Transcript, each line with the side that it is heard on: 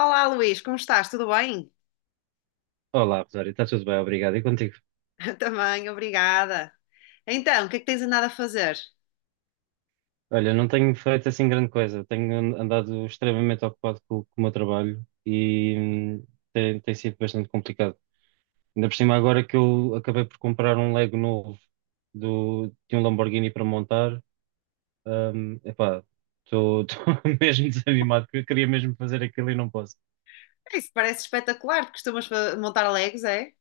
left: Olá, Luís, como estás? Tudo bem?
right: Olá, Rosário, está tudo bem, obrigado. E contigo?
left: Também, obrigada. Então, o que é que tens andado a fazer?
right: Olha, não tenho feito assim grande coisa, tenho andado extremamente ocupado com o meu trabalho e tem sido bastante complicado. Ainda por cima, agora que eu acabei por comprar um Lego novo de um Lamborghini para montar. Epá, estou mesmo desanimado, porque eu queria mesmo fazer aquilo e não posso.
left: É. Isso parece espetacular, porque costumas montar Legos, é?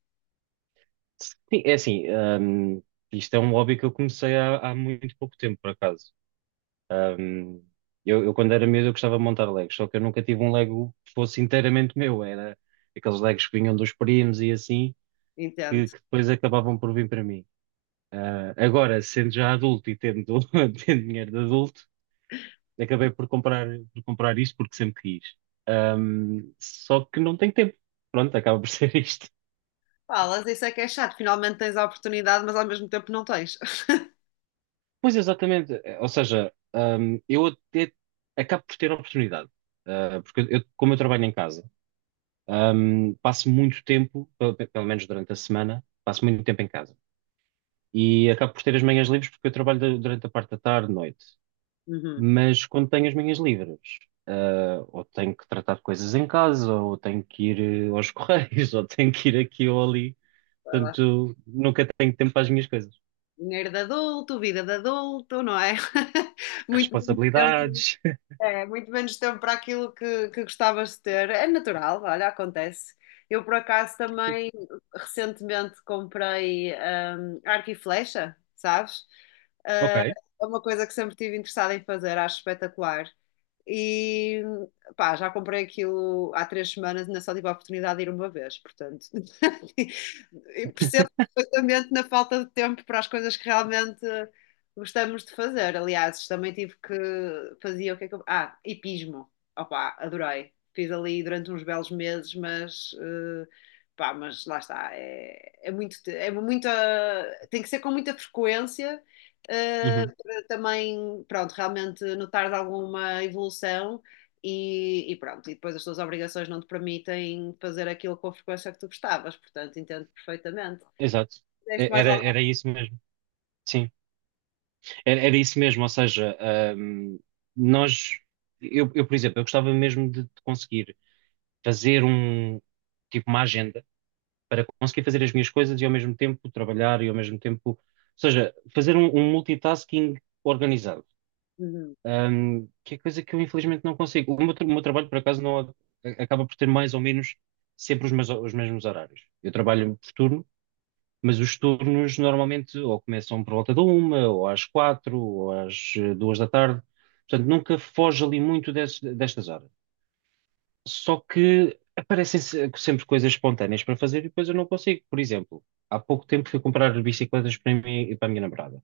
right: Sim, é assim. Isto é um hobby que eu comecei há muito pouco tempo, por acaso. Um, eu, quando era miúdo, eu gostava de montar Legos, só que eu nunca tive um Lego que fosse inteiramente meu. Era aqueles Legos que vinham dos primos e assim, que,
left: Entendo.
right: que depois acabavam por vir para mim. Ah, agora, sendo já adulto e tendo, tendo dinheiro de adulto, acabei por comprar isso porque sempre quis. Só que não tenho tempo. Pronto, acaba por ser isto.
left: Falas, isso é que é chato. Finalmente tens a oportunidade, mas ao mesmo tempo não tens.
right: Pois, exatamente. Ou seja, eu até acabo por ter oportunidade. Ah, porque como eu trabalho em casa. Passo muito tempo, pelo menos durante a semana, passo muito tempo em casa. E acabo por ter as manhãs livres porque eu trabalho durante a parte da tarde, noite.
left: Uhum.
right: Mas quando tenho as manhãs livres, ou tenho que tratar de coisas em casa, ou tenho que ir aos correios, ou tenho que ir aqui ou ali.
left: Vai lá.
right: Portanto, nunca tenho tempo para as minhas coisas.
left: Dinheiro de adulto, vida de adulto, não é? Muito, muito tempo.
right: Responsabilidades.
left: É, muito menos tempo para aquilo que gostavas de ter. É natural, olha, acontece. Eu, por acaso, também recentemente comprei arco e flecha, sabes?
right: Ok.
left: Ah, é uma coisa que sempre estive interessada em fazer, acho espetacular. E pá, já comprei aquilo há 3 semanas, ainda só tive a oportunidade de ir uma vez, portanto. E percebo perfeitamente na falta de tempo para as coisas que realmente gostamos de fazer, aliás, também tive que fazia o que é que eu... Ah, hipismo. Opa, adorei. Fiz ali durante uns belos meses, mas pá, mas lá está, é muita, tem que ser com muita frequência,
right: Uhum.
left: para também, pronto, realmente notar alguma evolução e pronto, e depois as tuas obrigações não te permitem fazer aquilo com a frequência que tu gostavas, portanto, entendo perfeitamente.
right: Exato.
left: Deste mais
right: Era,
left: alguma?
right: era isso mesmo. Sim. Era, isso mesmo, ou seja, nós, eu, por exemplo, eu gostava mesmo de conseguir fazer tipo, uma agenda para conseguir fazer as minhas coisas e ao mesmo tempo trabalhar e ao mesmo tempo, ou seja, fazer um multitasking organizado,
left: Uhum,
right: Que é coisa que eu infelizmente não consigo. O meu trabalho, por acaso, não acaba por ter mais ou menos sempre os mesmos horários. Eu trabalho por turno, mas os turnos normalmente ou começam por volta da uma, ou às quatro, ou às duas da tarde. Portanto, nunca foge ali muito destas horas. Só que aparecem sempre coisas espontâneas para fazer e depois eu não consigo. Por exemplo, há pouco tempo fui comprar bicicletas para mim e para a minha namorada.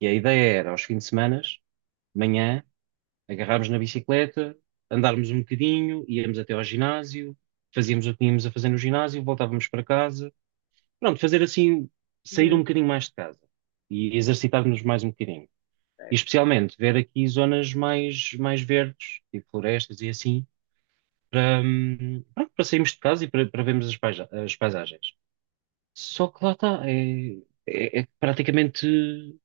right: E a ideia era, aos fins de semana, de manhã, agarrarmos na bicicleta, andarmos um bocadinho, íamos até ao ginásio, fazíamos o que tínhamos a fazer no ginásio, voltávamos para casa, pronto, fazer assim, sair um
left: uhum.
right: bocadinho mais de casa e exercitar-nos mais um bocadinho. E especialmente ver aqui zonas mais verdes, tipo florestas e assim, pronto, para sairmos de casa e para vermos as paisagens. Só que lá está, é praticamente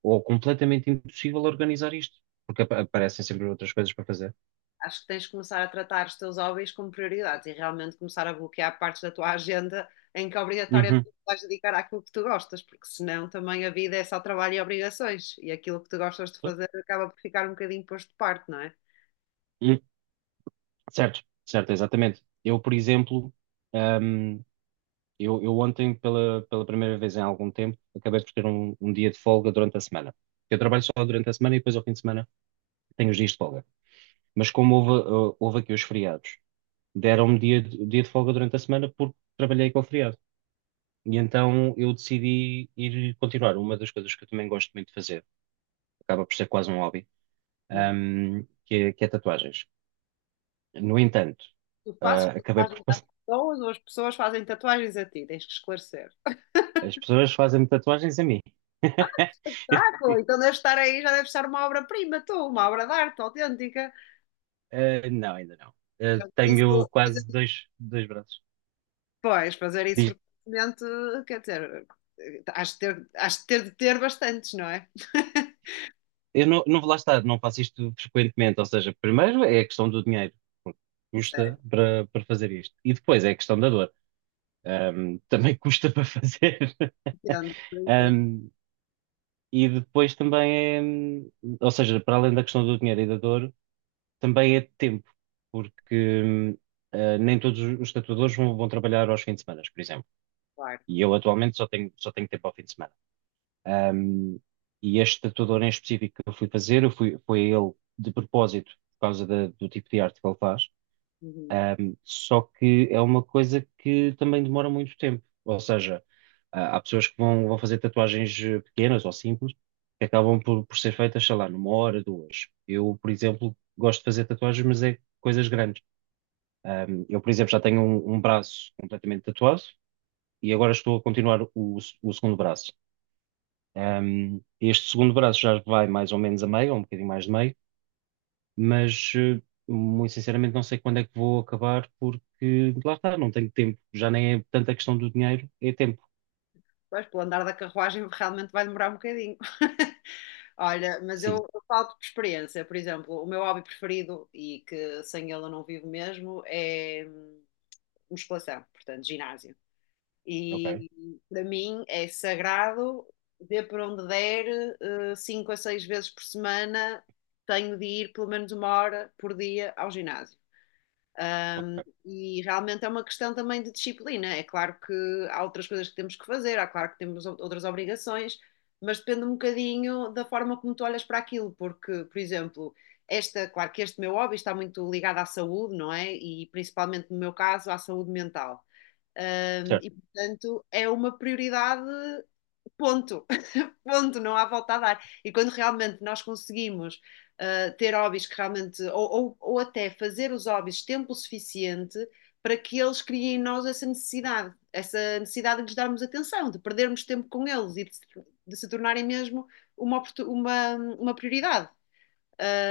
right: ou completamente impossível organizar isto, porque aparecem sempre outras coisas para fazer.
left: Acho que tens de começar a tratar os teus hobbies como prioridades e realmente começar a bloquear partes da tua agenda em que obrigatoriamente
right: Uhum.
left: vais dedicar àquilo que tu gostas, porque senão também a vida é só trabalho e obrigações e aquilo que tu gostas de fazer acaba por ficar um bocadinho posto de parte, não é?
right: Hum, certo, certo, exatamente. Eu, por exemplo, hum, eu ontem, pela primeira vez em algum tempo, acabei por ter um dia de folga durante a semana. Eu trabalho só durante a semana e depois ao fim de semana tenho os dias de folga. Mas como houve aqui os feriados, deram-me dia de folga durante a semana porque trabalhei com o feriado. E então eu decidi ir continuar. Uma das coisas que eu também gosto muito de fazer, acaba por ser quase um hobby,
left: Uhum.
right: que é tatuagens. No entanto,
left: Tu fazes
right: acabei por
left: tatuagens às
right: passar.
left: pessoas ou as pessoas fazem tatuagens a ti, tens que esclarecer.
right: As pessoas fazem-me tatuagens a mim.
left: Espetáculo! Então deve estar aí, já deve estar uma obra-prima, tu, uma obra de arte autêntica.
right: Não, ainda não.
left: Já te disse
right: Tenho
left: fazer.
right: quase dois braços.
left: Pois, fazer isso
right: Diz-
left: frequentemente, quer dizer, has de ter bastantes, não é?
right: eu não, não vou lá estar. Não faço isto frequentemente. Ou seja, primeiro é a questão do dinheiro, porque custa
left: Certo,
right: para fazer isto. E depois é a questão da dor. Também custa para fazer.
left: entendo, entendo,
right: Ahm, e depois também é, ou seja, para além da questão do dinheiro e da dor, também é tempo, porque nem todos os tatuadores vão trabalhar aos fins de semana, por exemplo.
left: claro.
right: E eu atualmente só tenho tempo ao fim de semana. Um, e este tatuador em específico que eu fui fazer, foi a ele de propósito, por causa do tipo de arte que ele faz.
left: Uhum.
right: Só que é uma coisa que também demora muito tempo. Ou seja, há pessoas que vão fazer tatuagens pequenas ou simples, que acabam por ser feitas, sei lá, numa hora, duas. Eu, por exemplo, gosto de fazer tatuagens, mas é coisas grandes. Eu, por exemplo, já tenho um braço completamente tatuado e agora estou a continuar o segundo braço. Este segundo braço já vai mais ou menos a meio, ou um bocadinho mais de meio, mas muito sinceramente não sei quando é que vou acabar, porque lá está, não tenho tempo. Já nem é tanta questão do dinheiro, é tempo.
left: Pois, pelo andar da carruagem realmente vai demorar um bocadinho. Olha, mas
right: Sim,
left: eu falo por experiência, por exemplo, o meu hobby preferido e que sem ele eu não vivo mesmo é musculação, portanto, ginásio.
right: ok,
left: E para mim é sagrado, dê por onde der, 5 a 6 vezes por semana, tenho de ir pelo menos uma hora por dia ao ginásio. Ahm,
right: ok.
left: e realmente é uma questão também de disciplina. É claro que há outras coisas que temos que fazer, há claro que temos outras obrigações, mas depende um bocadinho da forma como tu olhas para aquilo, porque, por exemplo, esta, claro que este meu hobby está muito ligado à saúde, não é? E principalmente no meu caso, à saúde mental.
right: Certo,
left: E, portanto, é uma prioridade, ponto. Ponto, não há volta a dar. E quando realmente nós conseguimos ter hobbies que realmente, ou até fazer os hobbies tempo suficiente para que eles criem em nós essa necessidade de lhes darmos atenção, de perdermos tempo com eles e de se tornarem mesmo uma prioridade.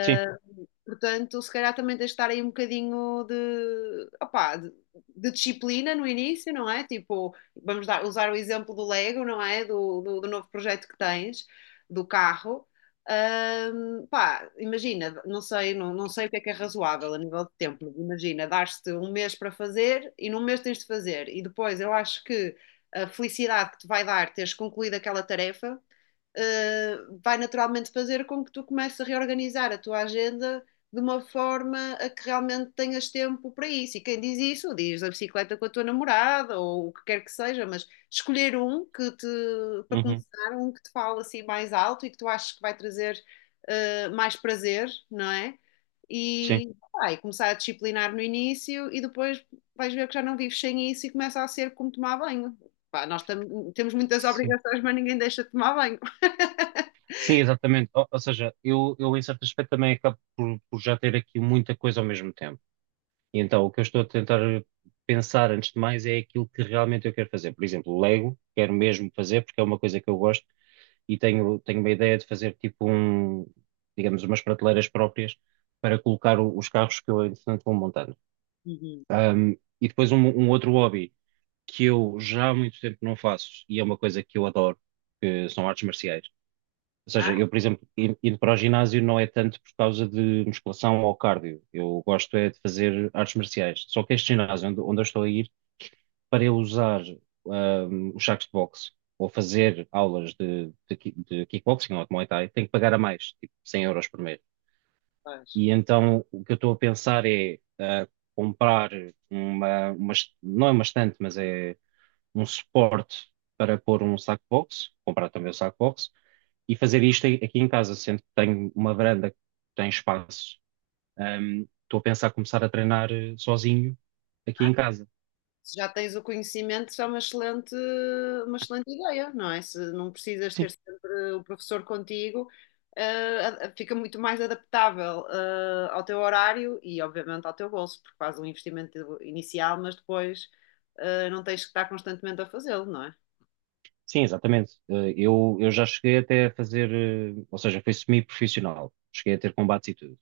right: sim,
left: Portanto, se calhar também tens de estar aí um bocadinho opá, de disciplina no início, não é? Tipo, vamos usar o exemplo do Lego, não é? Do novo projeto que tens, do carro. Pá, imagina, não sei o que é razoável a nível de tempo, mas imagina, dar-te um mês para fazer e num mês tens de fazer. E depois eu acho que a felicidade que te vai dar teres concluído aquela tarefa vai naturalmente fazer com que tu comeces a reorganizar a tua agenda de uma forma a que realmente tenhas tempo para isso. E quem diz isso, diz a bicicleta com a tua namorada ou o que quer que seja, mas escolher um que te, para
right: uhum,
left: começar, um que te fala assim mais alto e que tu achas que vai trazer mais prazer, não é?
right: sim,
left: E, ah, começar a disciplinar no início e depois vais ver que já não vives sem isso e começa a ser como tomar banho. Pá, nós temos muitas
right: sim.
left: obrigações, mas ninguém deixa de tomar banho.
right: Sim, exatamente. Ou seja, eu em certo aspecto também acabo por já ter aqui muita coisa ao mesmo tempo. E então o que eu estou a tentar pensar antes de mais é aquilo que realmente eu quero fazer. Por exemplo, Lego, quero mesmo fazer porque é uma coisa que eu gosto e tenho uma ideia de fazer tipo digamos, umas prateleiras próprias para colocar os carros que eu, entretanto, vou montando.
left: Uhum.
right: Ahm, e depois um outro hobby que eu já há muito tempo não faço e é uma coisa que eu adoro, que são artes marciais. Ou
left: Ah,
right: seja, eu, por exemplo, indo para o ginásio não é tanto por causa de musculação ou cardio. Eu gosto é de fazer artes marciais. Só que este ginásio onde eu estou a ir para eu usar os sacos de boxe ou fazer aulas de kickboxing ou de Muay Thai, tenho que pagar a mais, tipo 100 € por mês.
left: pois.
right: E então o que eu estou a pensar é comprar não é uma estante, mas é um suporte para pôr um saco de boxe, comprar também o saco de boxe e fazer isto aqui em casa, sendo que tenho uma varanda que tem espaço. Estou a pensar começar a treinar sozinho aqui em casa.
left: Se já tens o conhecimento, isso é uma excelente ideia, não é? Se não precisas
right: Sim.
left: ter sempre o professor contigo, fica muito mais adaptável, ao teu horário e, obviamente, ao teu bolso, porque faz um investimento inicial, mas depois, não tens que estar constantemente a fazê-lo, não é?
right: Sim, exatamente. Eu já cheguei até a fazer, ou seja, foi semi-profissional. Cheguei a ter combates e tudo.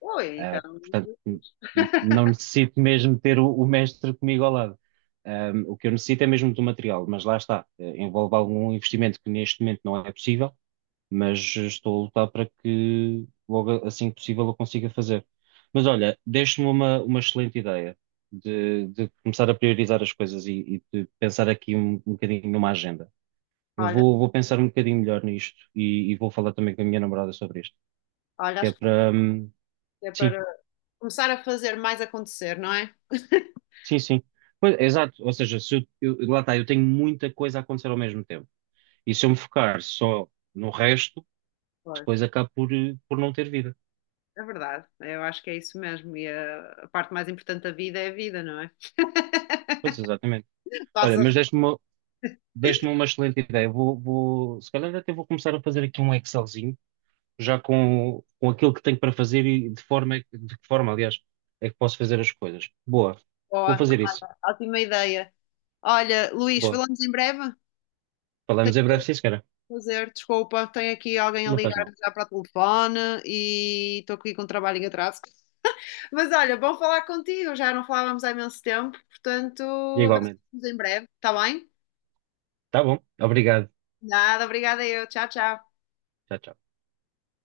left: Oi,
right: Ah,
left: então,
right: portanto,
left: Jesus.
right: não necessito mesmo ter o mestre comigo ao lado. O que eu necessito é mesmo do material, mas lá está. Envolve algum investimento que neste momento não é possível, mas estou a lutar para que logo assim que possível eu consiga fazer. Mas olha, deixe-me uma excelente ideia de começar a priorizar as coisas e de pensar aqui um bocadinho numa agenda. Eu
left: Olha,
right: vou pensar um bocadinho melhor nisto e vou falar também com a minha namorada sobre isto,
left: olha,
right: que é
left: acho
right: para.
left: que é
right: Sim,
left: para começar a fazer mais acontecer, não é?
right: sim, sim. Pois, exato, ou seja, se eu, eu- lá está, eu tenho muita coisa a acontecer ao mesmo tempo. E se eu me focar só no resto,
left: Pois.
right: depois acabo por não ter vida.
left: É verdade, eu acho que é isso mesmo. E a parte mais importante da vida é a vida, não é?
right: Pois, exatamente. Olha,
left: Passas
right: mas
left: de
right: deste-me uma excelente ideia. Vou, se calhar até vou começar a fazer aqui um Excelzinho, já com aquilo que tenho para fazer e de que forma, aliás, é que posso fazer as coisas. Boa, vou
left: boa,
right: fazer isso.
left: ótima ideia. Olha, Luís,
right: Boa.
left: falamos em breve.
right: Falamos em breve, sim, senhora.
left: Fazer, desculpa, tenho aqui alguém a
right: Não faz
left: ligar
right: mal.
left: já para o telefone e estou aqui com um trabalho em atraso. Mas olha, bom falar contigo, já não falávamos há imenso tempo, portanto,
right: E
left: a ver se
right: igualmente.
left: falamos em breve, está bem?
right: Tá bom. Obrigado.
left: Nada, obrigada eu. Tchau, tchau.
right: Tchau, tchau.